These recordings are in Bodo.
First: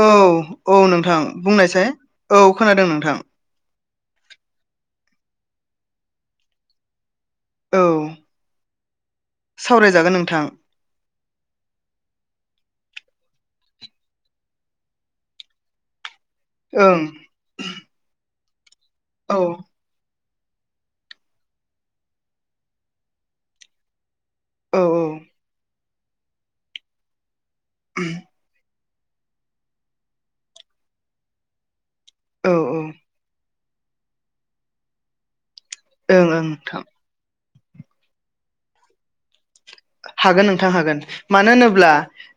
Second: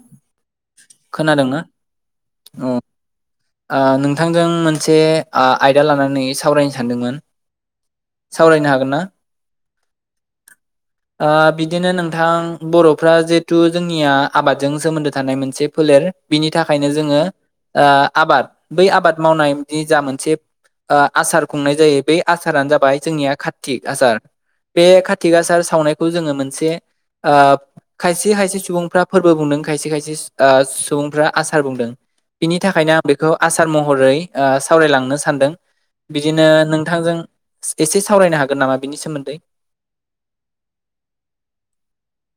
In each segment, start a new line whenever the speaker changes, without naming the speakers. औ औ नोंथां
खोनादोंना
बुंनायसाय औ
अ
खोनादों नोंथां
ओ नोंथांजों मोनसे आ आयदा लानानै सावरायनो सानदोंमोन
औ
सावरायनो हागोन ना?
सावरायजागोन नोंथां
बिथां बर'फ्रा जिहेथु जोंनिया आबादजों सोमोन्दो थानाय मोनसे फोलेर बिनि थाखायनो
ओं
जोङो आबाद बै आबाद
औ
मावनायनि जा मोनसे आसार खुंनाय जायो बे आसारानो जाबाय जोंनिया कार्तिक आसार
औ
बे कतिक आसार सावनायखौ जोङो मोनसे ओ खायसे खायसे सुबुंफ्रा फोरबो बुंदों खायसे खायसे सुबुंफ्रा आसार बुंदों
औ
बिनि
ओं
थाखायनो खौ आसार महरै सावरायलांनो सानदों
ओं
बिदिनो
नोंथां
नोंथांजों एसे सावरायनो हागोन नामा बिनि सोमोन्दै
हागोन नोंथां हागोन मानो होनोब्ला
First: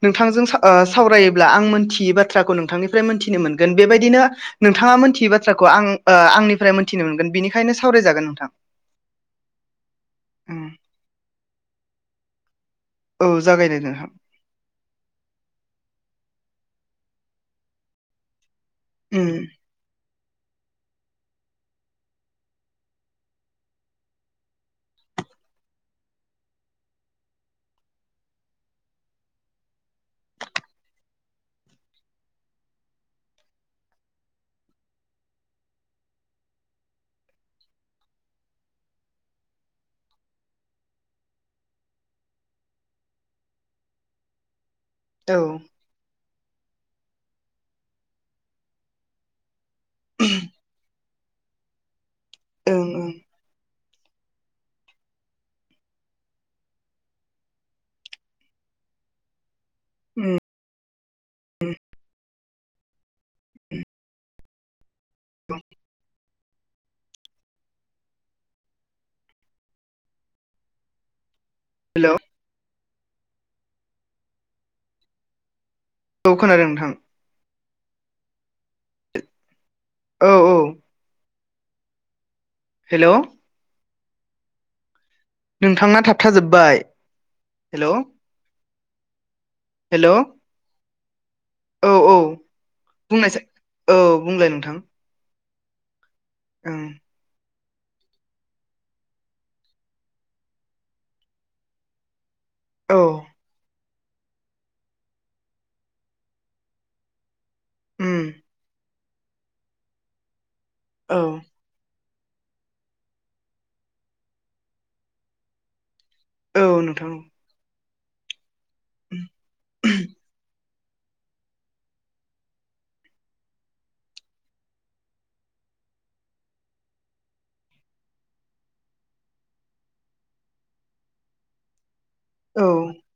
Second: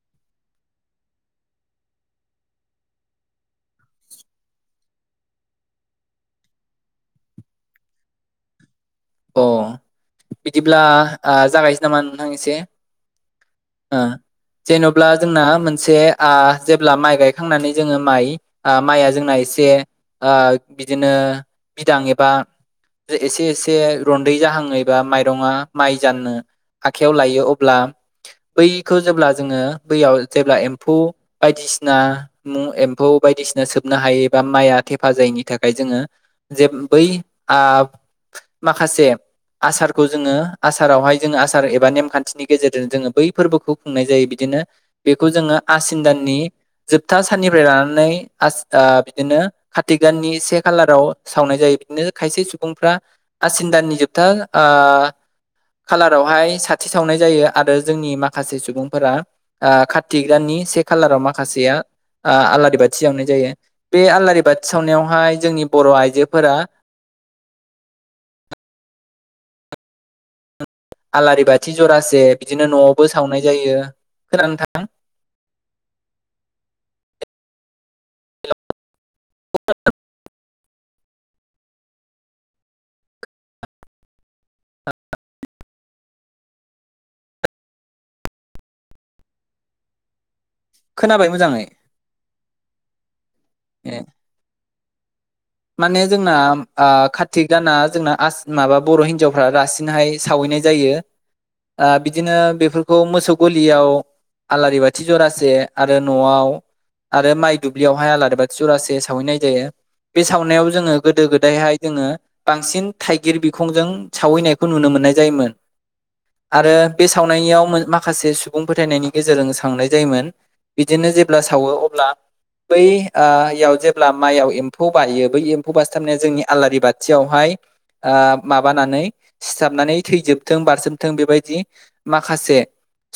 नोंथांजों सावरायोब्ला आं मोनथियै बाथ्रा मोननो मोन बेबायदिनो नोंथाङा मोनै बाथ्राखौ आनि मोनथिनो बेनिखायनो सावरायजागोन नोंथां
अ
उम
बिदिब्ला जागायसै नामा नोंथां एसे
औ जागायदो नोंथां
जेन'ब्ला जोंना मोनसे जेब्ला माइ गायखांनानै जोङो माइ माइआ
उम
जोंना एसे ओ बिदिनो बिदां एबा एसे एसे ए रन्दै जाहांयैबा माइरंआ माइ जाननो आखाइयाव लायो अब्ला बै इ खो जेब्ला दैआव जोङो बयाव जेम्फौ बायदिसिना मु एम्फौ बायदिसिना सोबनो हायो एबा माइआ थेफा जायैनि थाखाय जोङो जे बै माखासे आसारखौ जोङो आसारावहाय जोङो आसार एबा नेमखान्थिनि गेजेरजों जोङो बै फोरबोखौ खुंनाय जायो बिदिनो नो बेखौ
औ
जोङो आसिन दाननि जोबथा साननिफ्राय लानानै आसि बिदिनो खाति गाननि से खालाराव सावनाय जायो बिदिनो खायसे
ओं
सुबुंफ्रा
ओं
आसिन दानि जोबथा ओ कालारावहाय साथि सावनाय जायो आरो जोंनि माखासे सुबुंफोरा ओ कतिक दाननि से खालाराव माखासेया आलारि बाथि सावनो जायो बे आलारि बाथि सावनायावहाय जोंनि बर आइजोफोरा आलारि बाथि
हेलौ
जरासे बिदिनो नआव बो सावनाय जायो खोनानोंथां।
औ खोनादों नोंथां। औ
[unintelligible]
औ हेलौ नोंथांना थाबथाजोबबाय हेलौ। हेल
खोनाबाय। मोजाङै
औ औ
ए
बुंनायसाय औ बुंलाय नोंथां।
माने जोंना
ओं
आं कातिक दाना जोंना आस माबा बर हिनजावफ्रा रासिनहाय सावैनाय जायो। आ बिदिनो बेफोरखौ
औ
मोसौ गलियाव आलारि बाथि जरासे आरो नआव आरो माइ दुब्लियावहाय
उम
आलारि बाथि जरासे सावैनाय जायो बे सावनायाव जोङो
औ
गोदो गोदायहाय जोङो बांसिन थाइगिर बिखंजों सावैनायखौ नुनो मोननाय जायोमोन।
औ
आरो बे
नोंथां औ
सावनायाव मो माखासे सुबुं फोथायनायनि गेजेरजों सावनाय जायोमोन। बिदिनो जेब्ला सावो अब्ला बै आ याव जेब्ला माइयाव म्फौ बायो बै एम्फौ बासथाबनाया जोंनि आलारि बाथियावहाय आ माबानानै सिथाबनानै थैजोबथों बारसोमथों बेबायदि माखासे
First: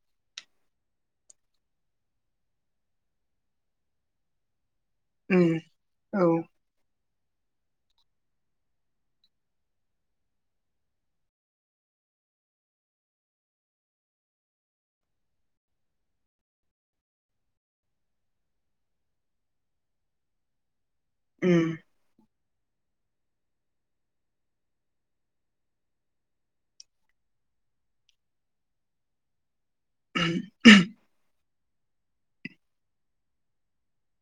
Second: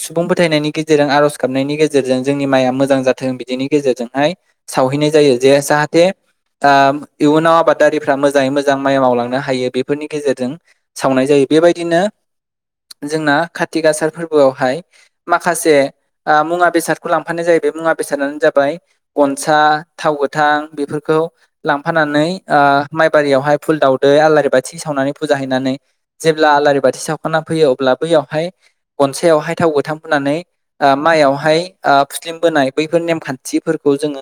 सुबुंफोद फोथायनायनि गेजेरजों आरज गाबनायनि गेजेरजों जोंनि माया मोजां जाथों बिदिनि गेजेरजोंहाय सावहैनाय जायो
उम
जे जाहाथे
औ उम
आ इयुनाव आबादारिफ्रा मोजाङै मोजां माइ मावलांनो हायो बेफोरनि गेजेरजों सावनाय जायो बेबाय दिनो। जोंना कातिक आसार फोरबोआवहाय माखासे ओ मुवा बेसादखौ लांफानाय जायो। बे मुवा बेसादानो जाबाय गनसा थाव गोथां बेफोरखौ लांफानानै ओ माइबारियावहाय फुल दावदै आलारि बाथि सावनानै फुजा हैनानै जेब्ला आलारि बाथि सावखाना फैयो अब्ला बैयावहाय गनसायावहाय थाव गोथां फुननानै माइयावहाय ओ फुस्लिम बोनाय बैफोर नेमखान्थिफोरखौ जोङो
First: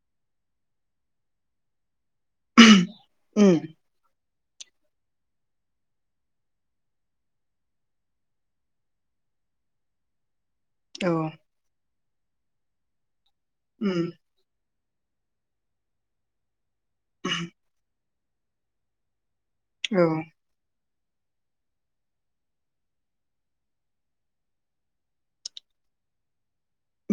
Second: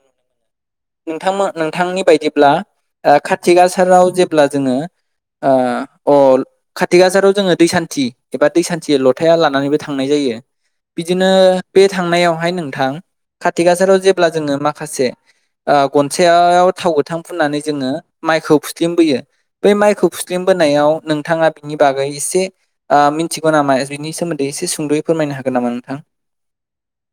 नोंथां मो नोंथांनि बायदिब्ला
उम
कातिक आसाराव जेब्ला जोङो ओ अल कतिक आसाराव जोङो दैसान्थि एबा दैसान्थि लथाया लानानैबो थांनाय जायो।
औ
बिदिनो बे थांनायावहाय नोंथां कथिक आसाराव
उम
जेब्ला जोङो माख खासे ओ गनसायायाव थाव गोथां फुननानै जोङो माइखौ फुस्लिम बोयो बै
औ
माइखौ फुस्लिमबोनायाव नोंथाङा बिनि बागै एसे ओ मिथिगौ नामा बिनि सोमोन्दै एसे सुंदयै फोरमायनो हागोन नामा नोंथां? [inaudible]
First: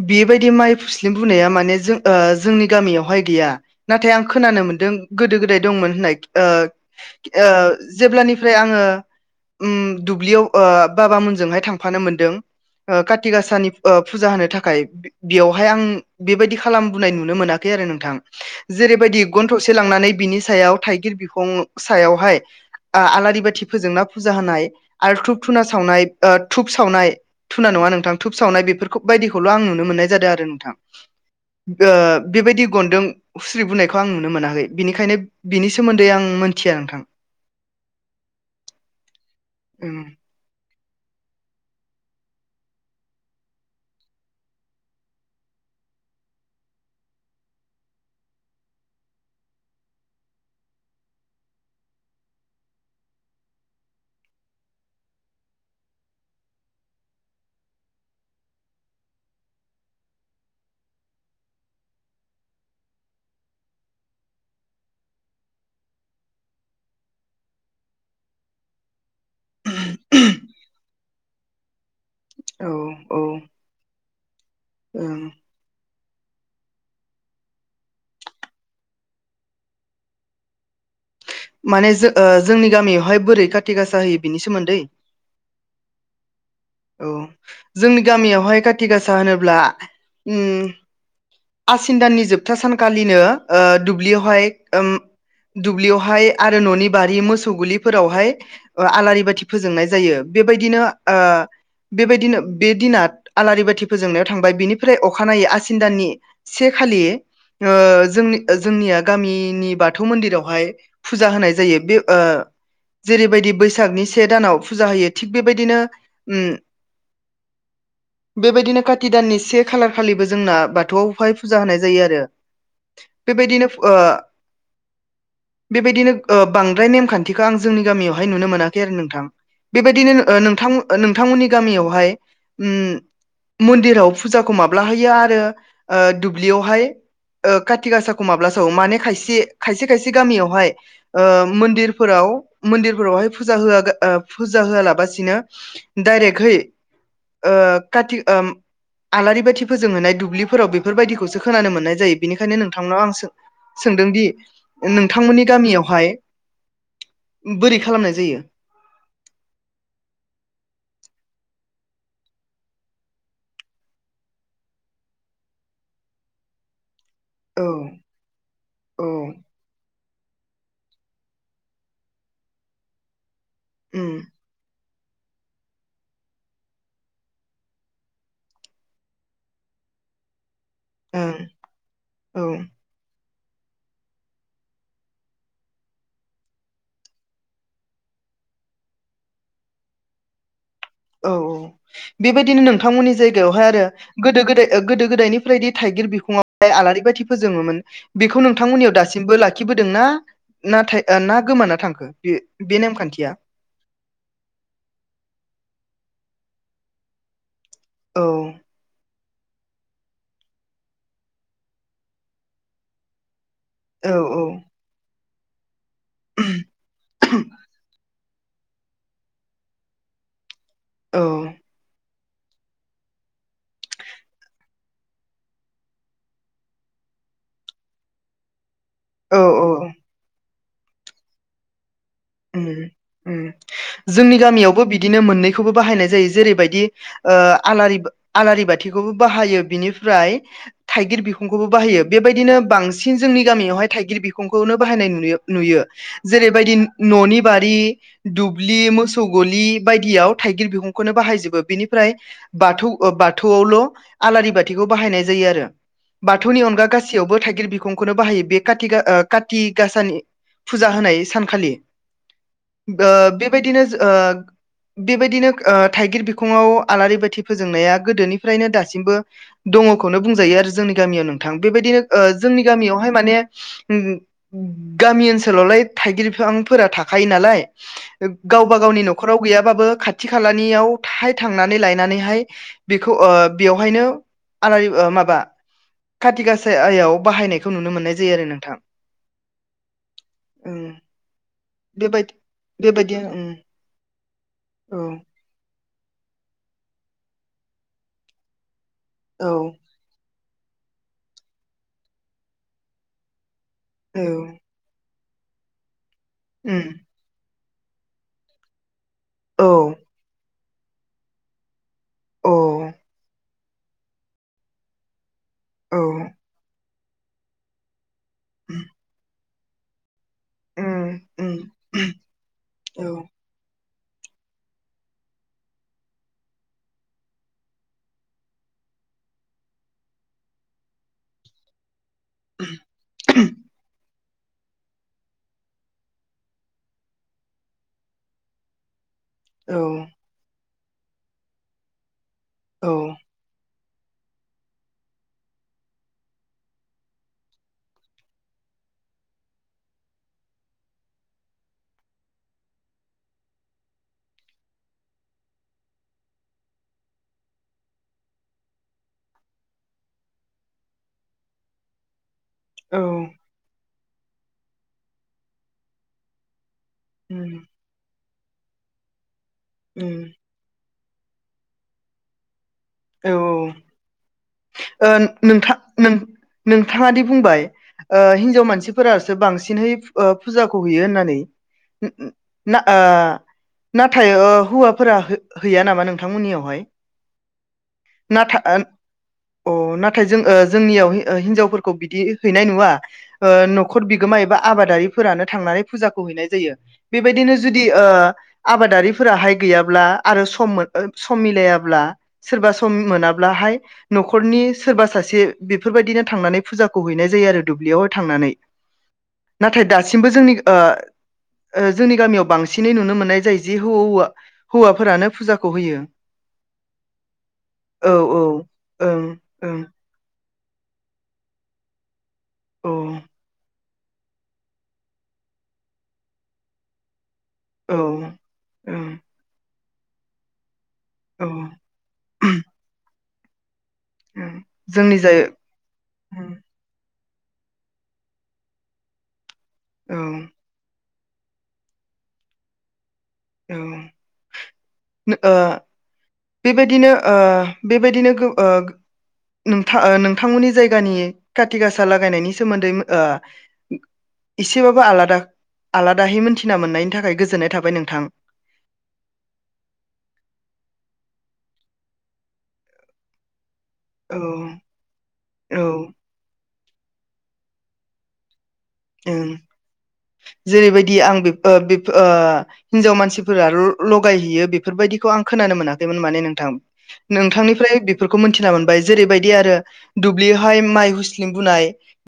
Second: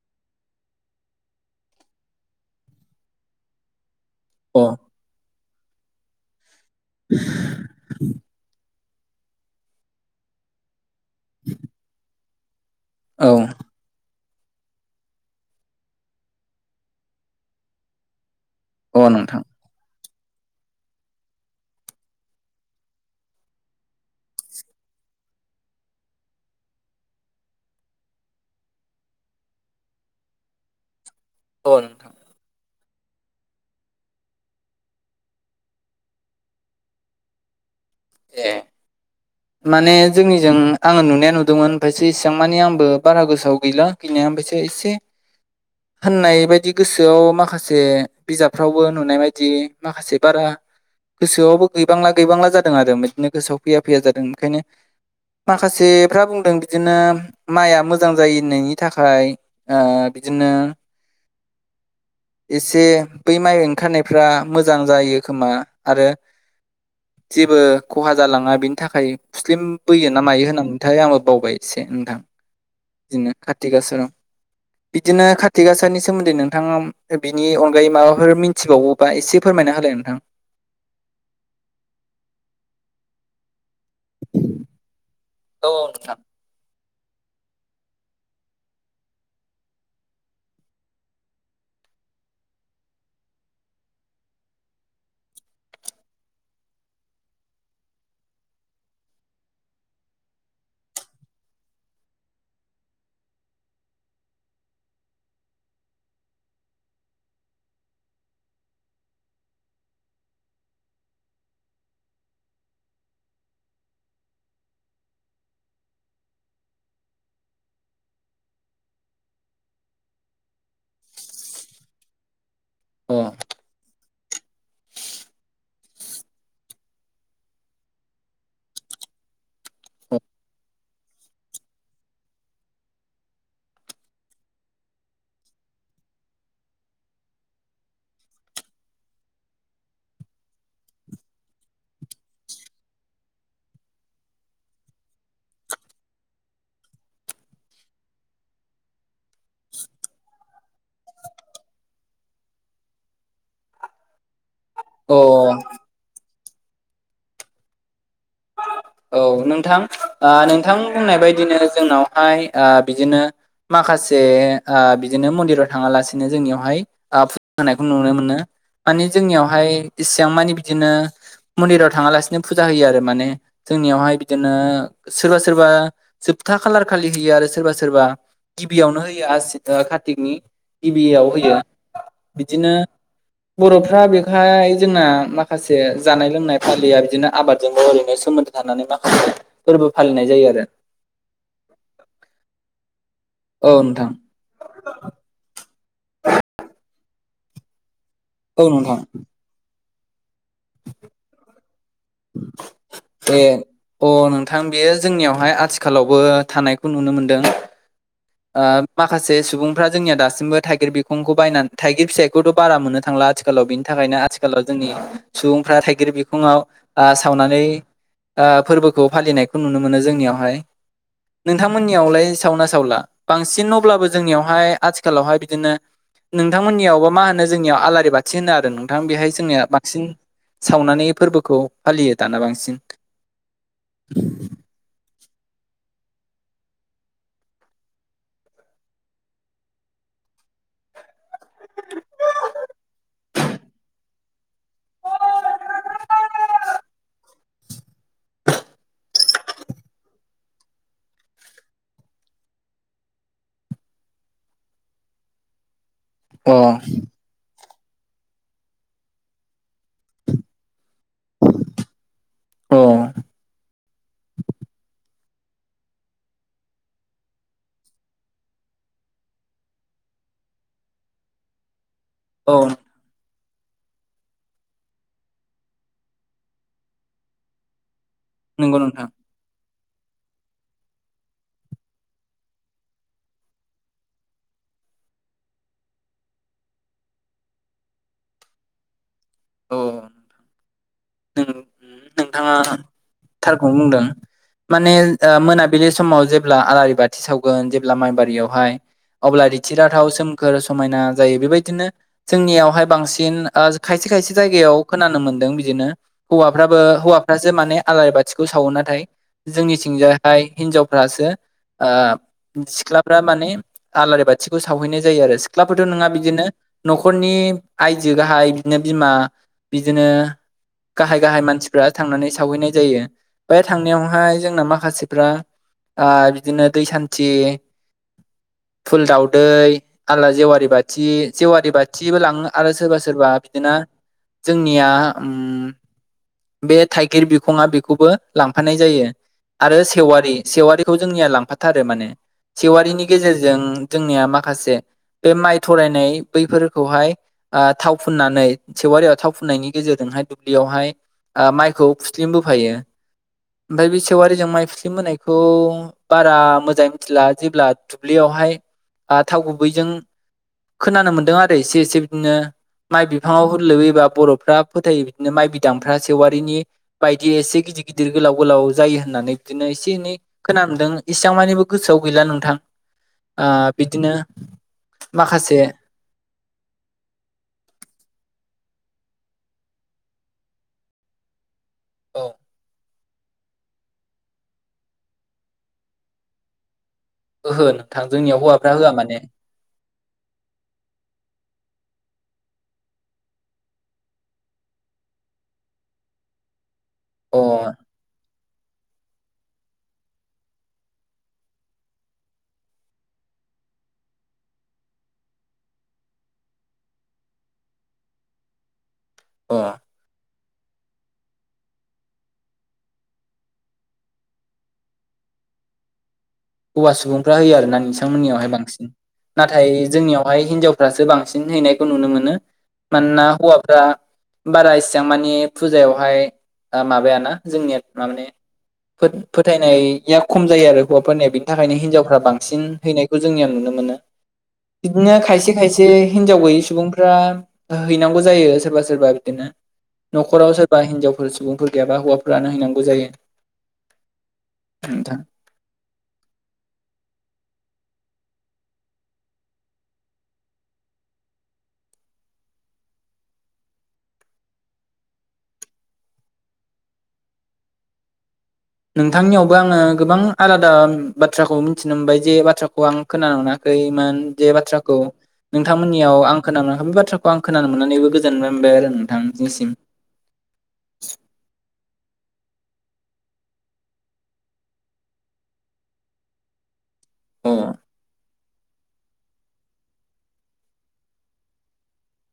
बेबायदि माइ फुस्लिम बोनाया माने जों जोंनि गामियावहाय गैया नाथाय आं खोनानो
अ
मोनदों गोदो गोदाय दंमोन होननाय ओ ओ जेब्लानिफ्राय आङो उम दुब्लियाव ओ बाबा मोनजोंहाय थांफानो मोन्दों।
औ
काथि गाासानि ओ फुजा होनो था खाय बेयावहाय आं बेबायदि खालामबोनाय नुनो मोनाखै आरो नोंथां।
अ
जेरैबायदि
नोंथां
गन थसे लांनानै बिनि सायाव थाइगिर बिखं सायावहाय आ आलारि बाथि फोजोंना फुजा होनाय आरो धुप धुना सावनाय थुप सावनाय धुना न नङा नोंथां दुप सावनाय बेफोरखौ बायदिखौल आं नुनो मोननाय जादों आरो नोंथां
अ
ओ
नोंथां
बेबायदि गनदों हुस्रि बोनायखौ आं नुनो मोनाखै बिनिखायनो बिनि सोमोन्दै आं मोनथिया नोंथां
ए माने
उम
जोंनिजों आङो नुनाया नुदोंमोन ओमफायसो इसिबां मानि आंबो बारा गोसोआव गैला गैनाया ओमफायसो एसे होननाय बायदि गोसोआव माखासे बिजाबफ्रावबो नुनाय बायदि माखासे बारा गोसोआवबो गैबांला गैबांला जादों आरो बिदिनो गोसोआव फैया फैया जादों ओंखायनो माखासेफ्रा बुंदों बिदिनो माइआ मोजां जायो होननायनि थाखाय ओ बिदिनो एसे बै माइ ओंखारनायफ्रा मोजां जायो खोमा आरो जेबो खहा जालाङा बिनि थाखाय थुस्लिम बैयोना मायो होननामोनथाय आंबो बावबाय एसे नोंथां
औ औ
बिदिनो कारतिक गासा
ओं
बिदिनो कार्तिक गासानि सोमोन्दै नोंथाङा बिनि अनगायै माबाफोर मिथिबावोबा एसे फोरमायना होलाय नोंथां
माने जों ओ जोंनि गामियावहाय बोरै खाथ थि गासा होयो बिनि सोमोन्दै
औ
औ जोंनि गामियावहाय खाथि गासा होनोब्ला आसिन दाननि जोबथा सानखालिनो ओ दुब्लियावहाय ओम दुब्लियावहाय आरो न'नि बारि मोसौ गलिफोरावहाय आलारि बाथि फोजोंनाय जायो बेबायदिनो ओ बेबायदिनो बे दिना आलारि बाथि फोजोंनायाव थांबाय बिनिफ्राय अखानायै आसिन दाननि से खालि ओ जोंनि-जोंनिया गामिनि बाथौ मन्दिरावहाय फुजा होनाय जायो बे ओ जेरैबायदि बैसागनि से दानाव फुजा होयो थिग बेबायदिनो उम
[inaudible]
बेबायदिनो काति दाननि से खालार खालिबो जोंना बाथौआव फाय फुजा होनाय जायो आरो बेबायदिनो ओ बेबायदिनो ओ बांद्राय नेमखान्थिखौ आं जोंनि गामियावहाय नुनो मोनाखै आरो नोंथां बेबायदिनो ओ नोंथां ओ नोंथांमोननि गामियावहाय उम मन्दिराव फुजाखौ माब्ला होयो आरो ओ दुब्लियावहाय ओ कथि गासाखौ माब्ला सावो? माने खायसे खायसे खायसे गामियाव हाय ओ मन्दिरफोराव मन्दिरफोरावहाय फुजा होवागा फुजा होआलाबासिनो डाइरेक्टहै ओ काथि ओ आलारि बाथि फोजोंहोनाय दुब्लिफोराव बेफोरबायदिखौसो खोनानो मोननाय जायो बेनिखायनो नोंथांनाव आं सो सोंदोंदि नों
औ नोंथां अ
नोंथांमोननि गामियावहाय बोरै खालामनाय जायो
औ नोंथां ओ नोंथां बुंनाय बायदिनो जोंनावहाय ओ बिदिनो माखासे ओ बिदिनो मन्दिराव थाङालासिनो जोंनियावहाय ओ फुजा
औ
होनायखौ नुनो मोनो माने
औ
जोंनियावहाय एसे बांमानि बिदिनो मन्दिराव थाङालासिनो फुजा होयो आरो माने
उम
जोंनियावहाय बिदिनो सोरबा सोरबा जोबथा खालार खालि होयो आरो सोरबा सोरबा गिबियावनो होयो आसिन ओ का्तिकनि गिबियाव
ओं
होयो
औ
बिदिनो बर'फ्रा बेखाय जोंना माखासे जानाय लोंनाय फालियो बिदिनो आबादजोंबो ओरैनो सोमोन्दो थानानै माखासे फोरबो फालिनाय जायो आरो
औ औ बेबायदिनो नोंथांमोननि जायगायावहाय
औ
आरो
नोंथां
गोदो गोदाय गोदो गोदायनिफ्राय थाइगिर बिखंआवहाय आलारि बाथि फोजोङोमोन बेखौ
औ
नोंथांमोननियाव
नोंथां
दासिमबो लाखिबो दोंना नाथाय ना गोमाना थांखो? बे बे नेमखान्थिया
ए अ नोंथां बेयो जोंनियावहाय आथिं आथिखालावबो थानायखौ नुनो मोनदों
औ
माखासे सुबुंफ्रा जोंनिया दासिमबो थाइगिर बिखंखौ बायनानै थाइगिर फिथाइखौथ' बारा मोननो थांला आथि आथिखालाव बिनि थाखायनो
औ
आथिखालाव जोंनि सुबुंफ्रा थाइगिर बिखङाव सावनानै ओ फोरबोखौ फालिनायखौ नुनो मोनो जोंनियावहाय
औ
नोंथांमोननियावलाय सावो ना सावला बांसिन अब्लाबो जोंनियावहाय आथिखालावहाय बिदिनो नोंथांमोननियावब मा होनो जोंनियाव आलारि बाथि होनो आरो। नोंथां बेहाय
औ
जोंनिया
औ
बांसिन सावनानै फोरबोखौ फालियो दाना बांसिन
जोंनि गामियावबो बिदि बिदिनो मोननैखौबो बाहायनाय जायो जेरैबायदि आलारि आलारि बाथिखौबो बाहायो बिनि फ्राय थाइगिर बिखंखौबो बाहायो बेबायदिनो बांसिन जोंनि गामियावहाय थाइगिर बिखंखौनो बाहायनाय नुयो नुयो। जेरैबायदि दुब्लियाव मोसौ गलि बायदियाव थाइगिर बिुंखौनो बाहायजोबो बेनिफ्राय बाथौ ओ बाथौ आवल' आलारि बाथिखौ बाहायनाय जायो आरो
अ
बाथौनि अनगा गासैयावबो थाइगिर बिंखौनो बाहायो बे काथि-कार्थिग गाासानि फुजा होनाय सानखालि।
[inaudible]
ओ‌ बेबायदिनो ओ बेबायदिनो ओ थाइगिर बिखंङाव आलारि बाथि फोजोंनाया गोदोनिफ्रायनो दासिमबो दंङखौनो बुंजायो आरो जोंनि गामियाव नोंथां बेबायदिनो ओ
औ
जोंनि गामियावहाय माने गामि ओनसोलावलाय थाइगिरफां फोर थाखायो नालाय गावबा
नंगौ
गावनि
नोंथां
नखरआव गैयाबाबो खाथि खालानियाव थाय थांनानै लायनानैहाय बेखौ बेवहायनो आलारि माबा खाथि गाासायाव बाहायनायखौ नुनो मोननाय जायो आरो नोंथां। औ।
औ। नोंथाङा
उम
थारखौ बुंदों माने
औ
मोना बिलि समाव जेब्ला आलारि बाथि सावगोन जेब्ला माइबारियावहाय अब्ला
औ
रिथिराथाव सोम फोर समायना जायो बेबायदिनो जोंनियावहाय बांसिन ओ खायसे खायसे
औ
जायगायाव खोनानो मोन्दों बिदिनो हौवाफ्राबो
उम
हौवाफ्रासो माने आलारि बाथिखौ सावो नाथाय
औ
जोंनिथिंजायहाय हिनजावफ्रासो ओ
औ
सिख्लाफ्रा माने आलारि बाथिखौ सावहैनाय जायो आरो। सिख्लाफोरथ'
औ
नङा
उम
बिदिनो न'खरनि आयजो गाहाय बिदिनो बिमा बिदिनो
उम
गाहाय गाहाय
उम
मानसिफ्रा थांनानै सावहैनाय
औ
जायो बे थांनायावहाय जोंना माखासेफ्रा बिदिनो दै सान्थि फुल दाावदै आलारि जेवारि बाथि जेवारि बाथ खाथिबो लाङो आरो सोरबा सोरबा बिदिनो जोंनिया उम बे थाइगिर बिखंङा बेखौबो लांफानाय जायो
औ
आरो सेवारि सेवारि खौ जोंनिया लांफाथारो माने
औ
सेवारिनि गेजेरजों जोंनिया माखासे बे माइ थरायनाय बैफोरखौहाय थाव फुननानै सेेवारियाव थाव फुननायनि गेजेरजों दुब्लियावहाय माइखौ फुस्लिम बोफायो ओमफ्राय बे सेवारिजों माइ फि्लि होनायखौ बारा मोजाङै मिथिला जेब्ला दुब्लियाव बेहाय थाव गुबैजों खोनानो मोन्दों आरो एसे एसे बिदिनो
औ
माइ बिफांव होन लोबबोयोबा बर'फ्रा फोथायो बिदिनो माइ बिदांफ्रा सेवारिनि बायदि
उम
एसे गिदिर गिदिर गोलाव गोलाव जायो होननानै बिदिनो एसे एनै
उम
खोनदों इसेबां मानिबो गोसोआव गैला नोंथां
औ
बिदिनो
ओ
माखासे
नोंथां नों नोंथाङा दि बुंबाय हिनजाव मानसि मसिफोरासो बांसिनहै फुजाखौ हैयो होननानै
औ
आं नाथाय हौवाफोरा हैया नामा नोंथांमोननियावहाय?
ओहो नोंथां जोंनियाव
नाथा
हौवाफ्रा
ओ नाथा
होआ माने
अ नाथाय जों जोंनियाव हिनजाव खौ बिदि हैनाय नुवा न'खर बिगोमा एबा आबादारिफोरानो थांनानै फुजाखौ हैनाय जायो
अ
बेबायदिनो जुदि ओ आबादारिफोराहाय गैयाब्ला आरो सम मोन सम मिलायाब्ला सोरबा सम मोनाब्लाहाय न'खरनि सोरबा सासे बेफोरबायदिनो थांनानै फुजाखौ हैनाय जायो। दुब्लियावहाय थांनानै
अ
नाथाय दासिमबो जोंनि ओ जोंनि गामियाव बांसिनै नुनो मोननाय जायो जि हौवा हौवाफोरानो फुजाखौ होयो।
हौवा सुबुंफ्रा होयो आरो ना
औ
नोंसांमोननियावहाय बांसिन
ओं
नाथाय
ओं
जोंनियावहाय हिनजाव फ्रासो बांसिन हैनायखौ नुनो मोनो मानोना
औ
हौवाफ्रा बारा इसेबां मानि फुजायावहाय माबायाना जोंनिया
औ
मामने
ओं
फोथायनाया खम जायो आरो हौवाफोरनिया बेनि
औ
थाखायनो हिनजावफ्रा बांसिन हैनायखौ जोंनिया नुनो मोनो। बिदिनो
जोंनि जाय
खायसे खायसे हिनजाव गैयै सुबुंफ्रा हैनांगौ जायो सोरबा सोरबा बिदिनो
औ
न'खराव सोरबा हिनजाव फोर सुबुंफोर गैयाबा हौवाफोरानो हैनांगौ जायो।
औ
नोंथां
ओ बेबायदिनो ओ बेबायदिनो गो ओ नोंथां नोंथांमोननि जायगानि खाथि गासा लागायनायनि सोमोन्दै ओ एसेबाबो आलादा आलादाहै मोनथिना मोननायनि थाखाय गोजोननाय थाबाय नोंथां।
नोंथांनियावबो आङो गोबां आलादा बाथ्राखौ मिथिनो मोनबाय जे बाथ्राखौ आं खोनामोना खैमोन
औ
जे बाथ्राखौ
औ
नोंथांमोननियाव आं खोनानो मोनै बे बाथ्राखौ आं खोनानो मोननानैबो गोजोन
जेरैबायदि आं बेब ओ हिनजाव मानसिफोरा ल-लगायहैयो बेफोरबायदिखौ आं खोनानो मोनाखैमोन माने नोंथां
अ
नोंथांनिफ्राय बेफोरख खौ मिथिना मोनबाय जेरैबायदि आरो दुब्लियावहाय माइ हुस्लिम बुनाय